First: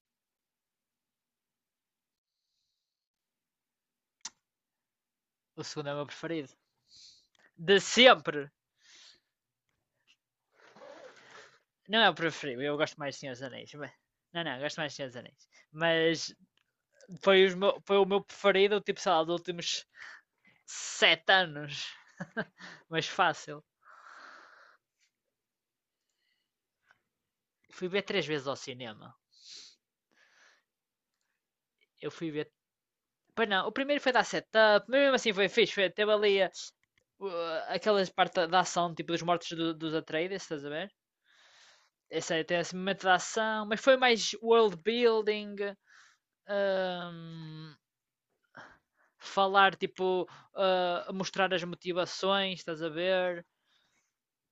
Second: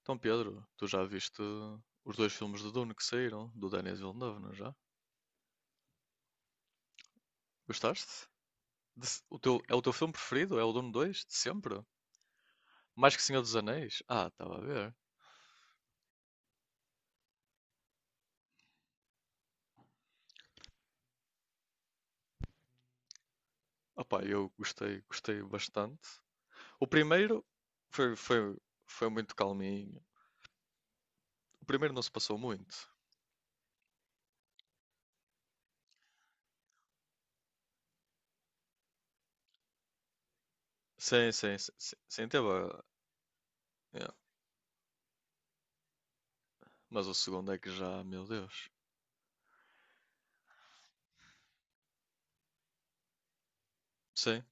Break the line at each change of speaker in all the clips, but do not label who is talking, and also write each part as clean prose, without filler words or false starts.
Então, Pedro, tu já viste os dois filmes do Dune que saíram, do Denis Villeneuve, não é já?
O segundo é o meu preferido. De
Gostaste?
sempre.
De se- É o teu filme preferido? É o Dune 2? De sempre?
Não é o preferido, eu gosto
Mais
mais de
que
Senhor
Senhor
dos
dos
Anéis. Mas...
Anéis? Ah,
Não,
estava
não,
a
gosto mais
ver.
de Senhor dos Anéis. Mas foi o meu preferido, tipo, sei lá, dos últimos 7 anos. Mas fácil.
Opá, eu gostei, gostei bastante. O primeiro
Fui ver
foi,
3 vezes ao
foi, foi
cinema.
muito calminho. O primeiro não se
Eu fui
passou
ver
muito.
Pois não, o primeiro foi dar setup, mas mesmo assim foi fixe, teve ali aquelas partes da ação, tipo dos mortos dos Atreides, estás a ver?
Sim, sim, sim, sim, sim,
Esse aí tem esse momento da ação, mas foi
yeah.
mais world building,
Mas o segundo é que
um,
já, meu Deus.
falar, tipo, mostrar as motivações, estás a ver?
Sim.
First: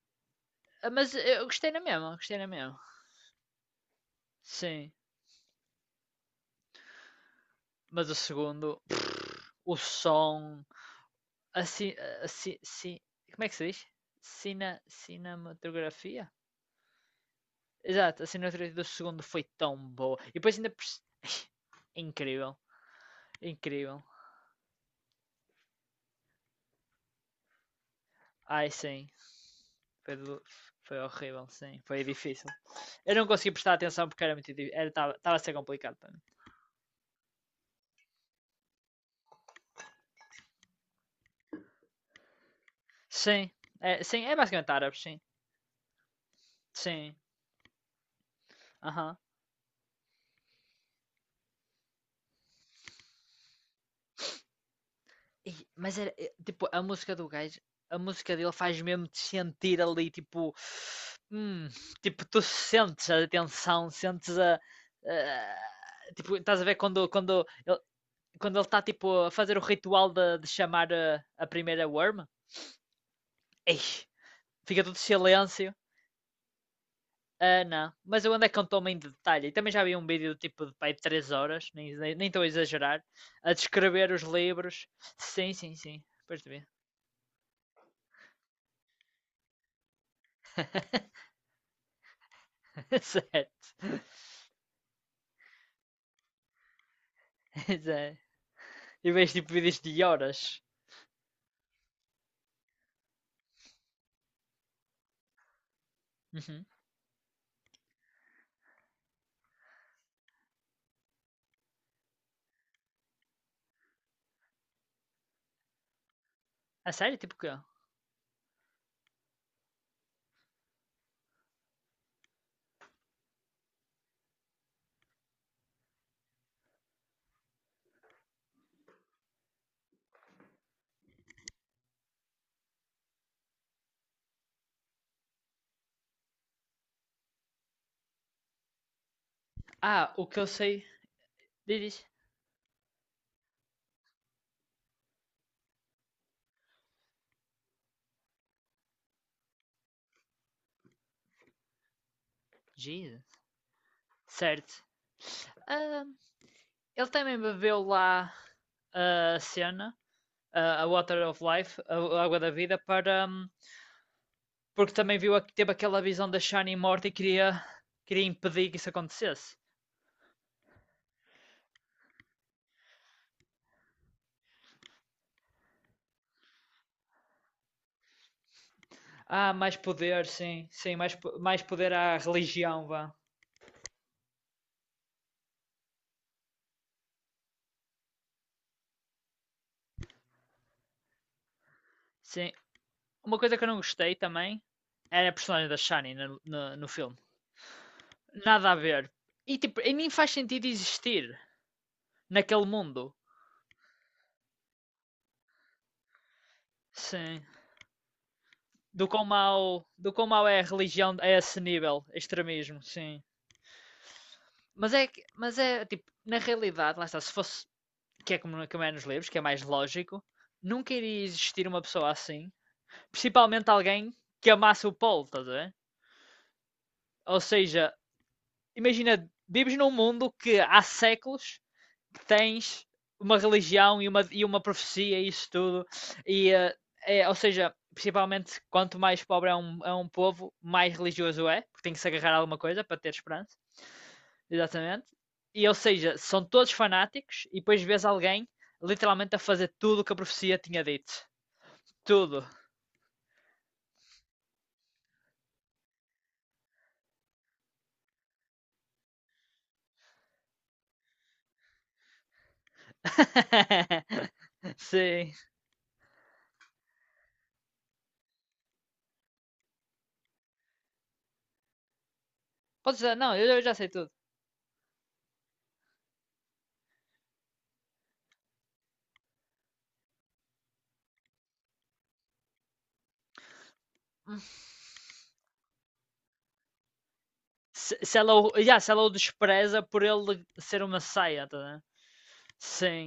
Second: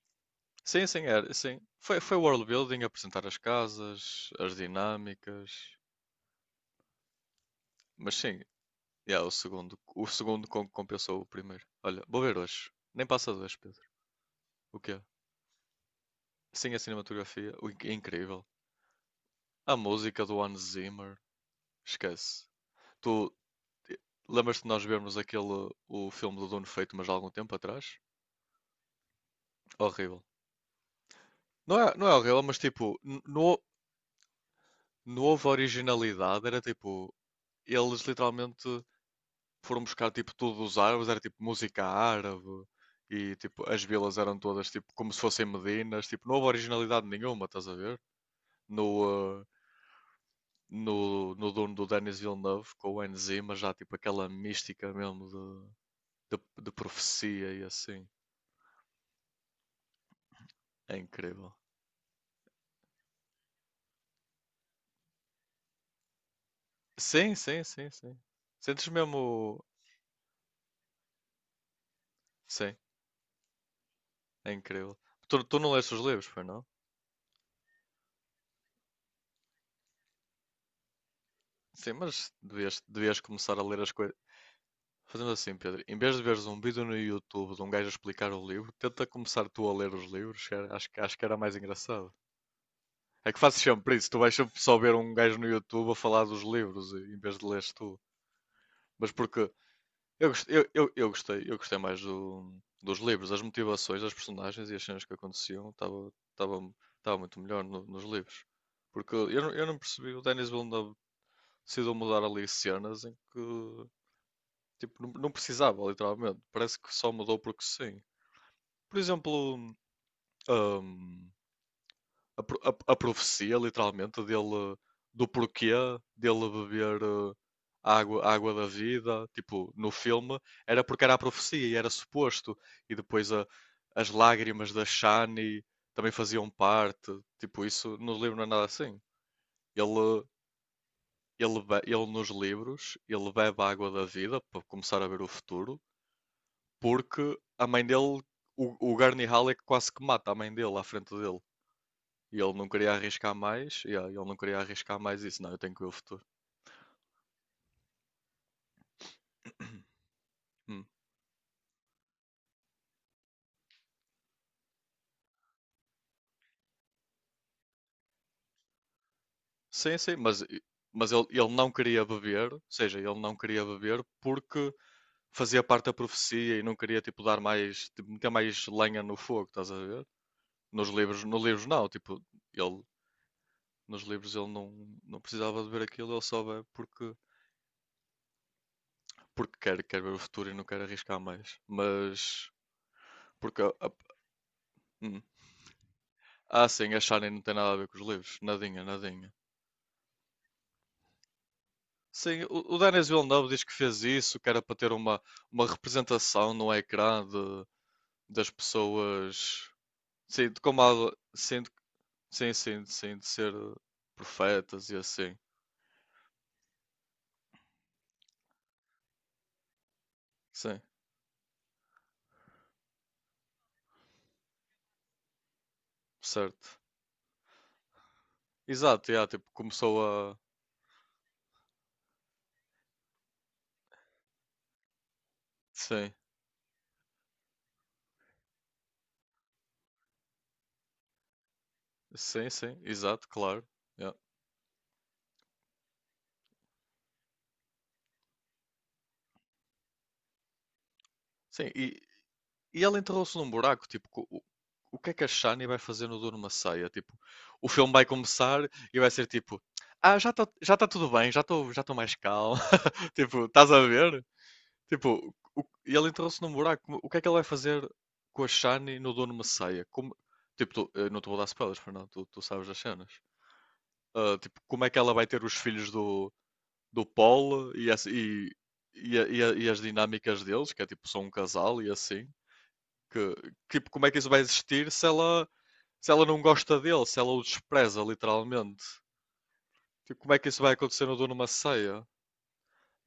Sim,
Ah,
sim,
Mas
era,
eu
sim.
gostei na
Foi
mesma, gostei
world
na mesma.
building, apresentar as casas, as
Sim.
dinâmicas.
Mas o
Mas sim,
segundo,
yeah, o
o
segundo. O segundo
som,
compensou o primeiro.
assim,
Olha, vou ver
assim,
hoje.
sim,
Nem passa
como é que
dois,
se
Pedro.
diz?
O quê?
Cinematografia?
Sim, a cinematografia. É
Exato, a
incrível.
cinematografia do segundo foi
A
tão boa.
música
E
do
depois
Hans
ainda.
Zimmer. Esquece.
Incrível,
Tu, eh,
incrível.
lembras-te de nós vermos aquele o filme do Dono Feito, mas há algum tempo atrás?
Ai sim, foi,
Horrível.
do- foi horrível, sim,
Não é,
foi
não é horrível,
difícil.
mas tipo,
Eu
n-
não consegui
não,
prestar atenção porque era muito difícil, estava
não
a
houve
ser complicado para mim.
originalidade. Era tipo, eles literalmente foram buscar tipo tudo dos árabes, era tipo música árabe e
Sim,
tipo as vilas
sim, é
eram todas
basicamente
tipo
árabes,
como se
sim.
fossem Medinas, tipo não houve originalidade
Sim,
nenhuma, estás a ver?
aham.
No, uh, no dono do Denis Villeneuve com o Enzima, já tipo aquela mística mesmo
Mas é,
de, de,
tipo,
de
a música do
profecia
gajo,
e
a
assim,
música dele faz mesmo te sentir ali,
é incrível.
hum, tipo, tu sentes a tensão, sentes tipo, estás a ver quando,
Sim,
quando
sim,
ele,
sim, sim.
quando ele está,
Sentes
tipo, a fazer o
mesmo.
ritual de chamar a primeira worm?
Sim,
Ei,
é
fica
incrível.
tudo
Tu não
silêncio.
leste os livros, foi não?
Ah, não. Mas eu andei com toma em detalhe. E também já vi um vídeo tipo de pai de 3 horas, nem
Sim,
estou nem
mas
a
devias,
exagerar,
devias
a
começar a ler as,
descrever
coi
os livros.
Fazendo
Sim,
assim,
sim,
Pedro, em
sim.
vez de
Depois
veres
de
um
ver.
vídeo no YouTube de um gajo a explicar o livro, tenta começar tu a ler os livros, acho, acho que era mais engraçado. É que fazes
Certo.
sempre isso, tu vais sempre só ver um gajo no YouTube a falar dos livros, em vez de leres tu.
Exato. E
Mas
vejo
porque
tipo vídeos de
eu, gost-
horas.
eu, eu, eu gostei mais dos livros, as motivações, as personagens e as cenas que aconteciam, estava
Uhum.
estava estava muito melhor nos livros. Porque eu não percebi, o Denis Villeneuve decidiu mudar ali cenas em que tipo, não precisava, literalmente. Parece
A
que só
sério? Tipo
mudou
o quê?
porque sim. Por exemplo, hum, a profecia, literalmente, dele, do porquê dele beber a água da vida, tipo, no filme, era porque era a profecia e era suposto. E depois as lágrimas da Shani também faziam parte. Tipo, isso no livro não é nada assim.
Ah,
Ele,
o que eu sei.
ele, be-
Diz.
ele nos livros, ele bebe a água da vida para começar a ver o futuro, porque a mãe dele, o Gurney Halleck quase que mata a mãe dele à frente dele. E ele não queria
Jesus.
arriscar mais, yeah, ele não queria
Certo.
arriscar mais isso, não, eu tenho que ver o
Ah,
futuro.
ele também bebeu lá a cena,
Hum.
a Water of Life, a água da vida, para porque também viu teve aquela visão da Shani morta e queria, impedir que isso acontecesse.
Sim, sim, mas, mas ele não queria beber, ou seja, ele não queria beber porque fazia parte da profecia e não queria, tipo, dar mais, tipo, meter mais lenha no fogo,
Ah,
estás a
mais
ver?
poder, sim,
Nos
sim, mais,
livros,
po-
nos
mais
livros não,
poder à
tipo, ele,
religião, vá.
nos livros ele não precisava de ver aquilo, ele só vê porque, porque quer ver o futuro e não quer arriscar mais.
Sim. Uma coisa
Porque,
que eu
a-
não
a-
gostei também
hum.
era a personagem da Shani no,
ah,
no, no
sim, a
filme.
Shani não tem nada a ver com os livros,
Nada a
nadinha,
ver.
nadinha.
E tipo, e nem faz sentido existir
Sim,
naquele
o Denis
mundo.
Villeneuve diz que fez isso, que era para ter uma representação no ecrã
Sim.
das pessoas,
Do quão mau
sim,
é a religião a esse
sim,
nível,
sim,
extremismo,
sim, sim,
sim.
de ser profetas
Mas
e
é, que-
assim,
mas é tipo, na realidade, lá está, se fosse que é como é nos livros, que é mais lógico,
sim,
nunca iria existir uma pessoa assim. Principalmente alguém que amasse o Paul, estás a ver?
certo.
Ou seja,
Exato, yeah,
imagina,
tipo,
vives num
começou
mundo
a,
que há séculos que tens uma religião e uma profecia e isso tudo.
sim,
E, ou seja, principalmente quanto mais pobre é um povo, mais religioso é, porque tem que se agarrar a
sim,
alguma
sim,
coisa para ter
exato,
esperança.
claro, yeah.
Exatamente. E, ou seja, são todos fanáticos e depois vês alguém literalmente a fazer tudo o que a profecia tinha dito.
Sim, e,
Tudo.
E ela enterrou-se num buraco, tipo, o que é que a Shani vai fazer no Duro Maceia? Tipo, o filme vai começar e vai ser tipo, já tá tudo bem, já tô mais calmo. Tipo, estás a ver?
Sim.
Tipo, e ela enterrou-se num buraco, o que é que ela vai fazer com a Shani no Duro Maceia? Como, tipo, eu não te vou dar spoilers, Fernando, tu sabes das
Pode
cenas.
ser não, eu já sei tudo.
Ah, tipo, como é que ela vai ter os filhos do Paul e as dinâmicas deles, que é tipo, são um casal e assim. Que, tipo, como é que isso vai existir se ela, não gosta dele, se ela o
Se,
despreza,
se ela, yeah,
literalmente?
se ela o despreza por
Tipo, como é
ele
que isso vai
ser uma
acontecer no dono uma
saia, tá vendo?
ceia?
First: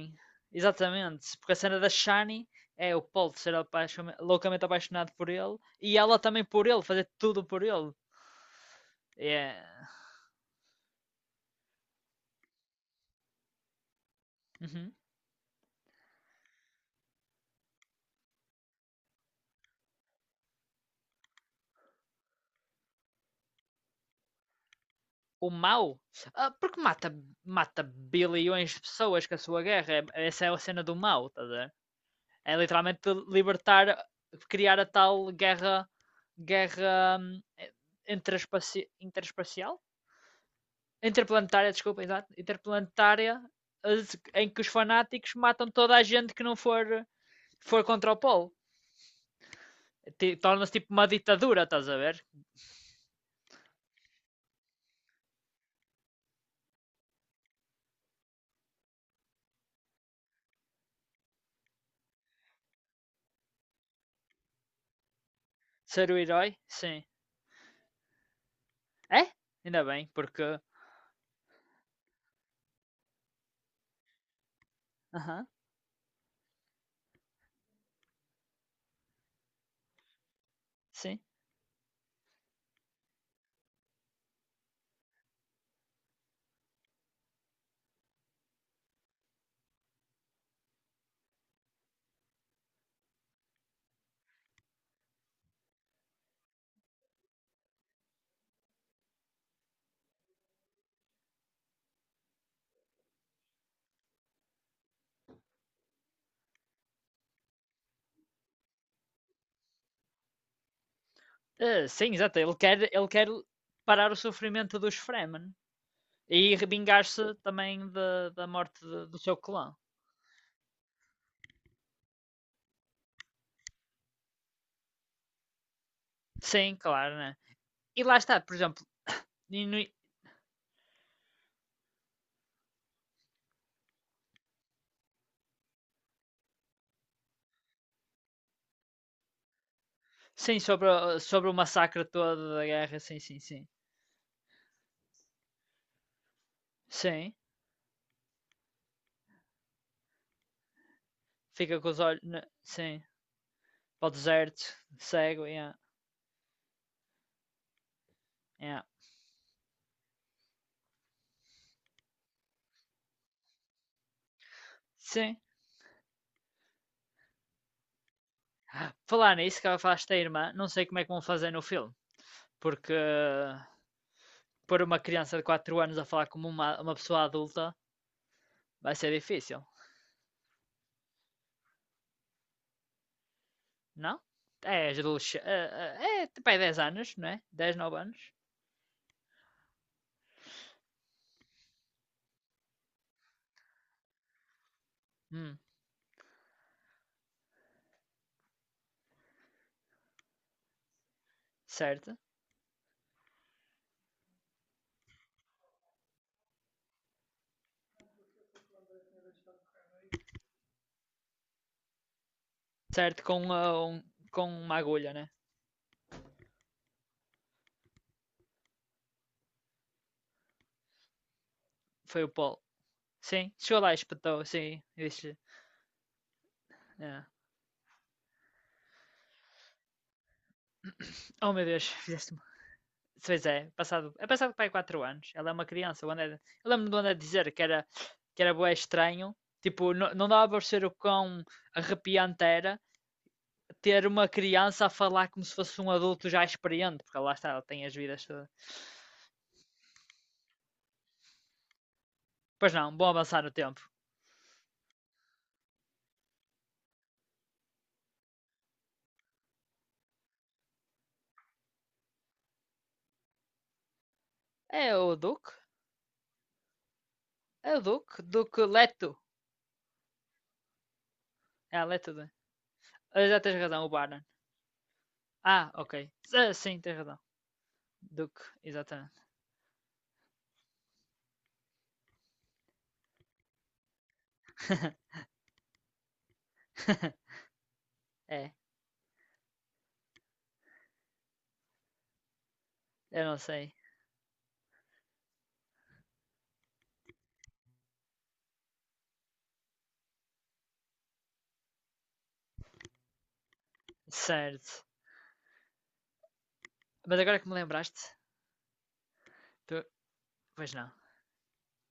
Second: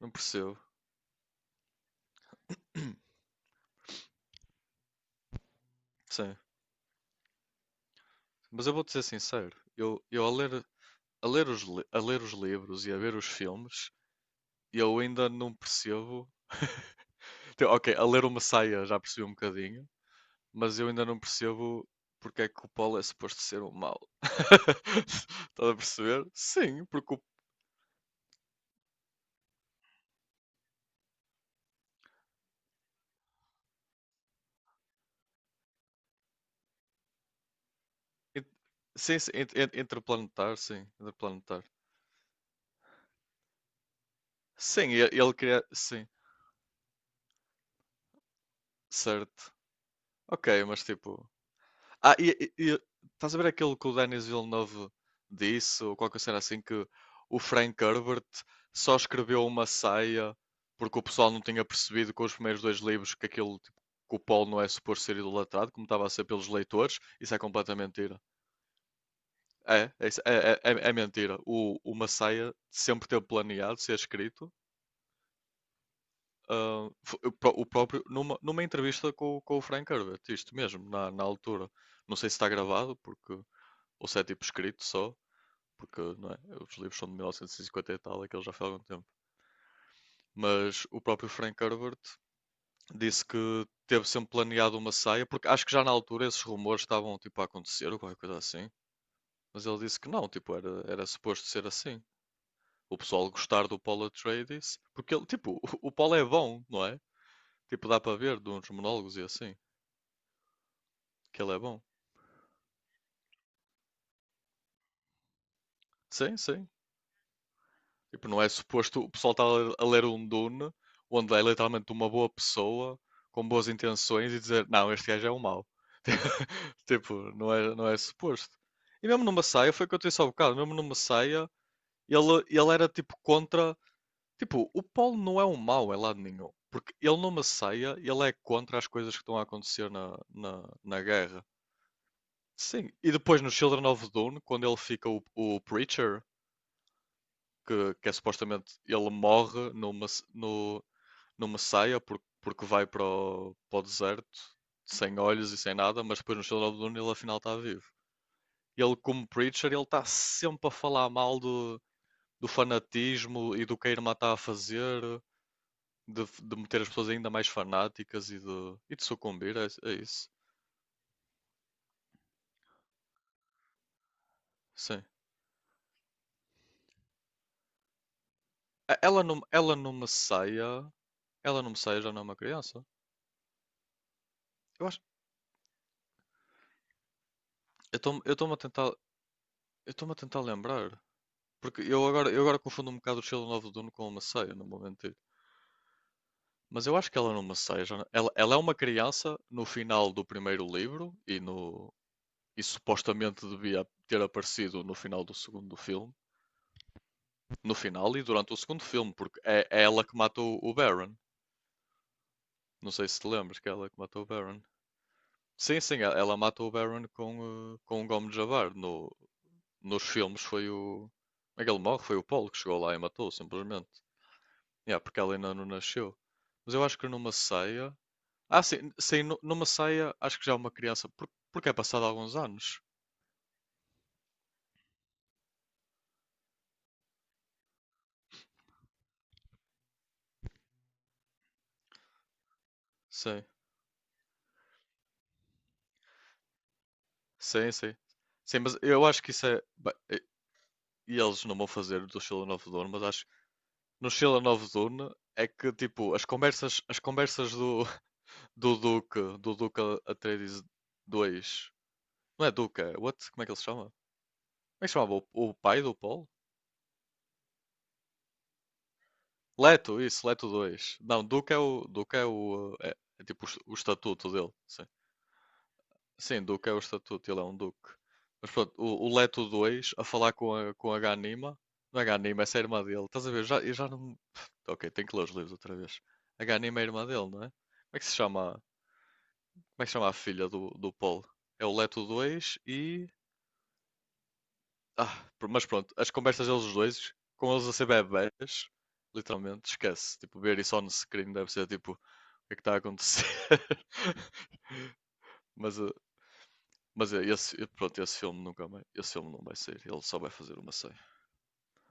Não percebo.
exatamente. Porque a cena da Shani é o Paul ser loucamente apaixonado por ele e ela
Sim.
também por ele, fazer tudo por ele.
Mas eu vou dizer sincero,
É.
eu a, ler os, a ler os livros e a ver os filmes,
Uhum.
eu ainda não percebo. Tipo, Ok, a ler o Messiah já percebi um bocadinho, mas eu ainda não percebo porque é que o Paulo é suposto ser um mau.
O
Estás a
mau?
perceber?
Ah, porque
Sim,
mata, mata bilhões de pessoas com a sua guerra. Essa é a cena do mau, tá a É literalmente libertar, criar a tal guerra, guerra
Ent- sim, sim,
interespacial?
interplanetar, sim, interplanetar.
Interplanetária, desculpa, exato. Interplanetária em que os
Sim, ele
fanáticos
queria.
matam toda a
Sim,
gente que não for contra o polo.
certo. Ok,
Torna-se
mas
tipo uma
tipo.
ditadura, estás a
Ah,
ver?
estás a ver aquilo que o Denis Villeneuve disse, ou qualquer cena assim, que o Frank Herbert só escreveu uma saia porque o pessoal não tinha percebido com os primeiros dois livros que aquilo, tipo, que o Paul não é suposto ser idolatrado, como estava a
Ser o
ser pelos
herói,
leitores.
sim.
Isso é completamente mentira.
É? Ainda
É, é,
bem,
isso- é,
porque.
é, é é mentira. O Messiah sempre teve planeado ser escrito.
Aham,
Ah, o próprio, numa entrevista com o Frank Herbert, isto mesmo, na,
sim.
na altura. Não sei se está gravado, porque, ou se é tipo escrito só, porque não é, os livros são de mil novecentos e cinquenta e tal, aquilo já foi há algum tempo. Mas o próprio Frank Herbert disse que teve sempre planeado uma saia, porque acho que já na altura esses rumores estavam tipo a acontecer ou qualquer coisa assim. Mas ele disse que não, tipo, era suposto ser assim. O pessoal gostar do Paul Atreides, porque ele, tipo, o Paul é bom, não é? Tipo, dá para ver de uns monólogos e assim. Que ele é bom.
Ah, sim, exato. ele quer parar o sofrimento dos Fremen
Sim,
e
sim.
vingar-se também
Tipo,
da,
não
da
é
morte
suposto o
do
pessoal
seu
estar
clã.
a ler um Dune onde é literalmente uma boa pessoa com boas intenções e dizer não, este gajo é um mau.
Sim,
Tipo,
claro, né?
não é, não é
E lá está, por
suposto.
exemplo,
E mesmo no
e
Messiah,
no-
foi o que eu te disse há bocado, mesmo no Messiah, ele era tipo contra. Tipo, o Paulo não é um mau em lado nenhum. Porque ele no Messiah, ele é contra as coisas que estão a acontecer na,
sim,
na,
sobre,
na
o-
guerra.
sobre o massacre todo da
Sim,
guerra,
e
sim,
depois
sim,
no
sim.
Children of Dune, quando ele fica o Preacher,
Sim,
que é supostamente ele morre numa, no, numa
fica com
saia
os olhos,
porque vai para
sim,
o, para o
para o
deserto
deserto,
sem
cego,
olhos e sem
yeah,
nada, mas depois no Children of the Dune ele afinal está vivo.
yeah.
Ele, como Preacher, ele está sempre a falar mal do fanatismo e do que a irmã está a fazer,
Sim.
de meter as pessoas ainda mais fanáticas e de
Falar
sucumbir
nisso
é
que ela
é
falaste da
isso.
irmã, não sei como é que vão fazer no filme, porque pôr uma
Sim.
criança de 4 anos a falar como uma pessoa adulta vai ser
Ela não,
difícil,
ela não me saia. Ela não me saia já não é uma criança.
não?
Eu
É,
acho.
adolescente, é, tipo, é 10 anos, não é? Dez 9
Eu
anos.
estou-me a tentar. Eu estou-me a tentar lembrar. Porque eu agora confundo um bocado o Sheldon of Dune com uma ceia, não vou mentir.
Hum,
Mas eu acho que ela não Masseia. Já não- Ela é uma criança no final do primeiro livro e, no,
certo.
e supostamente devia ter aparecido no final do segundo filme. No final e durante o segundo filme, porque é ela que matou o Baron. Não sei se
Certo,
te
com,
lembras que é
ah,
ela que
um,
matou o
com
Baron.
uma agulha, né?
Sim, sim, ela mata o Baron com o Gomes de Javar. No, nos filmes foi o. Aquele morre, foi o
Foi o
Paulo que
Paul.
chegou lá e matou,
Sim, chegou
simplesmente.
lá e espetou, sim.
Yeah,
Eu
porque ela
disse-lhe,
ainda não nasceu. Mas eu acho que
ah,
numa ceia. Ah, sim, sim, numa ceia acho que já é uma criança.
oh meu
Porque é
Deus,
passado alguns
fizeste-me.
anos.
Pois é, é passado para aí 4 anos. Ela é uma criança. O André, eu lembro do André dizer que era bué estranho. Tipo, não, não dava para ser o quão arrepiante era
Sim,
ter uma criança a falar como se fosse um adulto já experiente, porque lá está, ela
sim,
tem
sim.
as vidas todas.
Sim, mas eu acho que isso é. E eles não vão fazer do Sheila Novo
Pois
Dono,
não,
mas
bom
acho que
avançar no tempo.
No Sheila nova Dono é que tipo, as conversas do Duque Atreides 2. Não é Duque, é. What? Como é que ele se chama? Como é que se
É
chamava?
o
O,
Duke?
o pai do Paul?
É o Duke? Duke Leto.
Leto, isso, Leto dois. Não,
É, Leto.
Duke é o, eh, é é
Ah, já
tipo o, est-
tens
o
razão, o Baron.
estatuto dele. Sim.
Ah, ok.
Sim,
Ah,
Duke é o
sim, tens razão.
estatuto, ele é um Duque.
Duke,
Mas pronto, o,
exatamente.
o Leto 2 a falar com a Ganima. Não é Ganima, essa é a irmã dele. Estás a ver? Eu já não. Ok, tenho que ler os livros outra vez. A Ganima é a irmã dele, não é? Como é que se chama?
É,
Como é que se chama a filha do Paul? É o Leto dois.
eu não sei.
Ah, mas pronto, as conversas deles os dois, com eles a ser bebés, literalmente, esquece. Tipo, ver isso on screen deve ser tipo, o que é que está a acontecer?
Certo.
Mas, eh,
Mas agora que me
pronto,
lembraste,
esse filme não vai sair,
tu...
ele só vai fazer uma
pois não.
série.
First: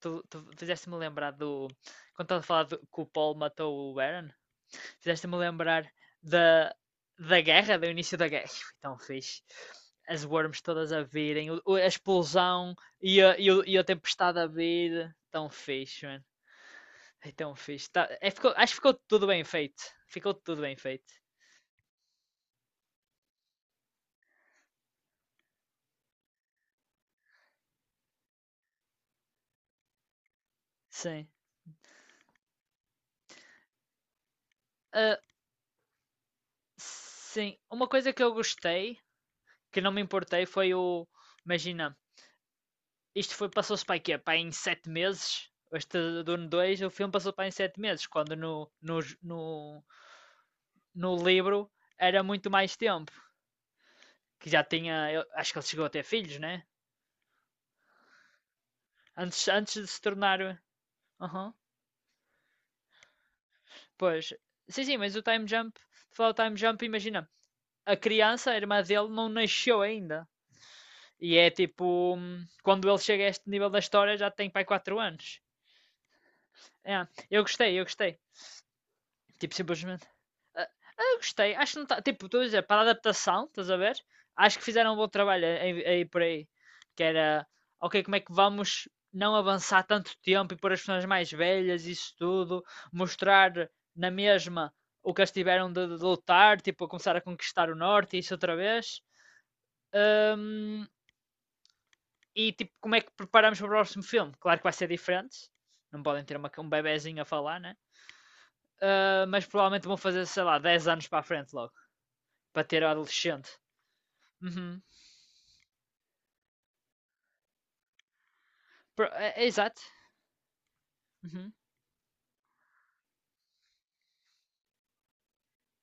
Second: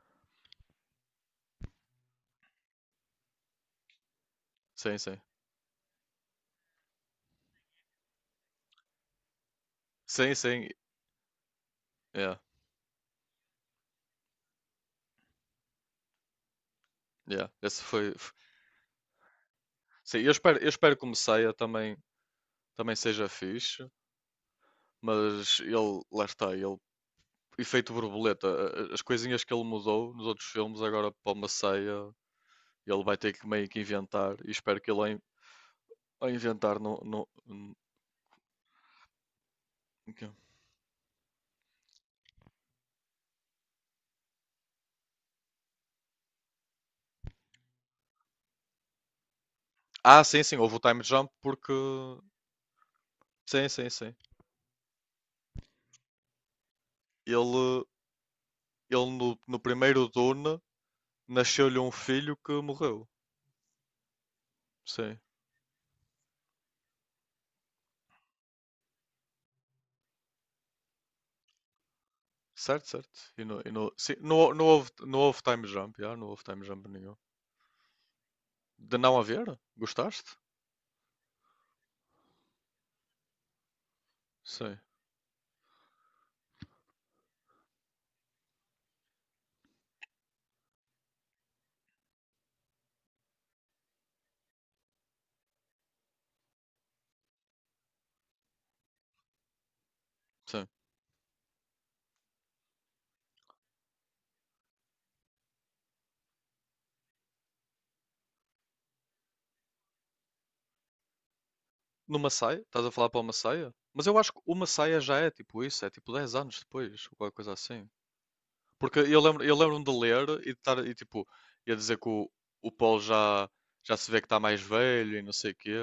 Tu fizeste-me lembrar do. Quando estava a falar que o Paul matou o Aaron,
Sim, sim.
fizeste-me lembrar da, da guerra, do início da guerra. Foi tão fixe. As
Sim,
worms
sim,
todas a virem, a
yeah,
explosão e a tempestade a vir. Tão fixe, mano. É
yeah.
tão
Esse
fixe.
foi, f-
Acho que ficou tudo bem feito.
sim, eu
Ficou
espero,
tudo
eu
bem
espero que
feito.
o Messiah também seja fixe, mas lá está, efeito borboleta, as coisinhas que ele mudou nos outros filmes, agora
Sim.
para o Messiah. Ele vai ter que meio que inventar e espero que ele
Ah,
a inventar
sim. Uma coisa que eu gostei que não me importei foi o. Imagina, passou-se para quê? Para em 7 meses? Este Dune 2 o filme passou para em 7 meses, quando no, no, no,
Ah, sim, sim, houve o time
no
jump
livro
porque
era muito mais tempo.
sim, sim, sim.
Que já tinha. Eu acho que ele chegou a ter filhos, né?
Ele, ele no,
Antes,
no
antes de se
primeiro Dune
tornar. Aham.
nasceu-lhe um filho que morreu.
Pois. Sim, sim, mas
Sim.
o time jump. Falar o time jump, imagina. A criança, a irmã dele, não nasceu ainda. E é tipo.
Certo,
Quando ele
certo.
chega a
E
este
no, e
nível da
no, sim,
história, já tem
não, não
pai
houve,
4
não houve
anos.
time jump, já, não houve time jump
É,
nenhum.
eu gostei, eu gostei.
De não
Tipo,
haver?
simplesmente.
Gostaste?
Ah, ah, gostei. Acho que não tá. Tipo, estou a dizer, para a adaptação, estás a ver? Acho que
Sim,
fizeram um bom trabalho aí por aí. Que era, ok, como é que vamos não avançar tanto tempo e pôr as pessoas mais velhas, isso tudo, mostrar na mesma o que eles tiveram de lutar, tipo, a começar a conquistar o norte e isso outra vez.
sim.
Ahm, e tipo, como é que preparamos para o próximo filme? Claro que vai ser diferente, não podem ter um bebezinho a falar, né? Ah, mas provavelmente vão fazer, sei lá, 10 anos para a frente logo.
No Massaia?
Para ter
Estás
o
a falar para o
adolescente.
Massaia? Mas eu acho que o
Uhum.
Massaia já é tipo isso, é tipo 10 anos depois, ou qualquer coisa assim. Porque eu lembro,
É
eu
exato.
lembro-me de ler e de estar, e tipo,
Uhum.
ia dizer que o Paul já se vê que está mais velho e não sei o quê,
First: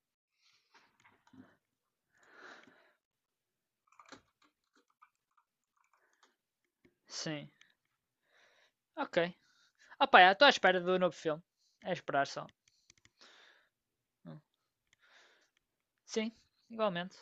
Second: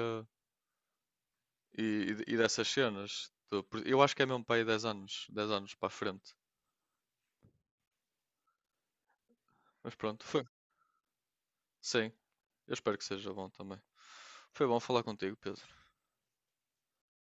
e, e dessas cenas. Eu acho que é mesmo para aí 10 anos, 10 anos para a frente.
Sim. Ok.
Mas
Opa,
pronto, foi.
estou à espera do novo filme. É
Sim,
esperar só.
eu espero que seja bom também.
Hum.
Foi bom falar contigo, Pedro.
Sim, igualmente.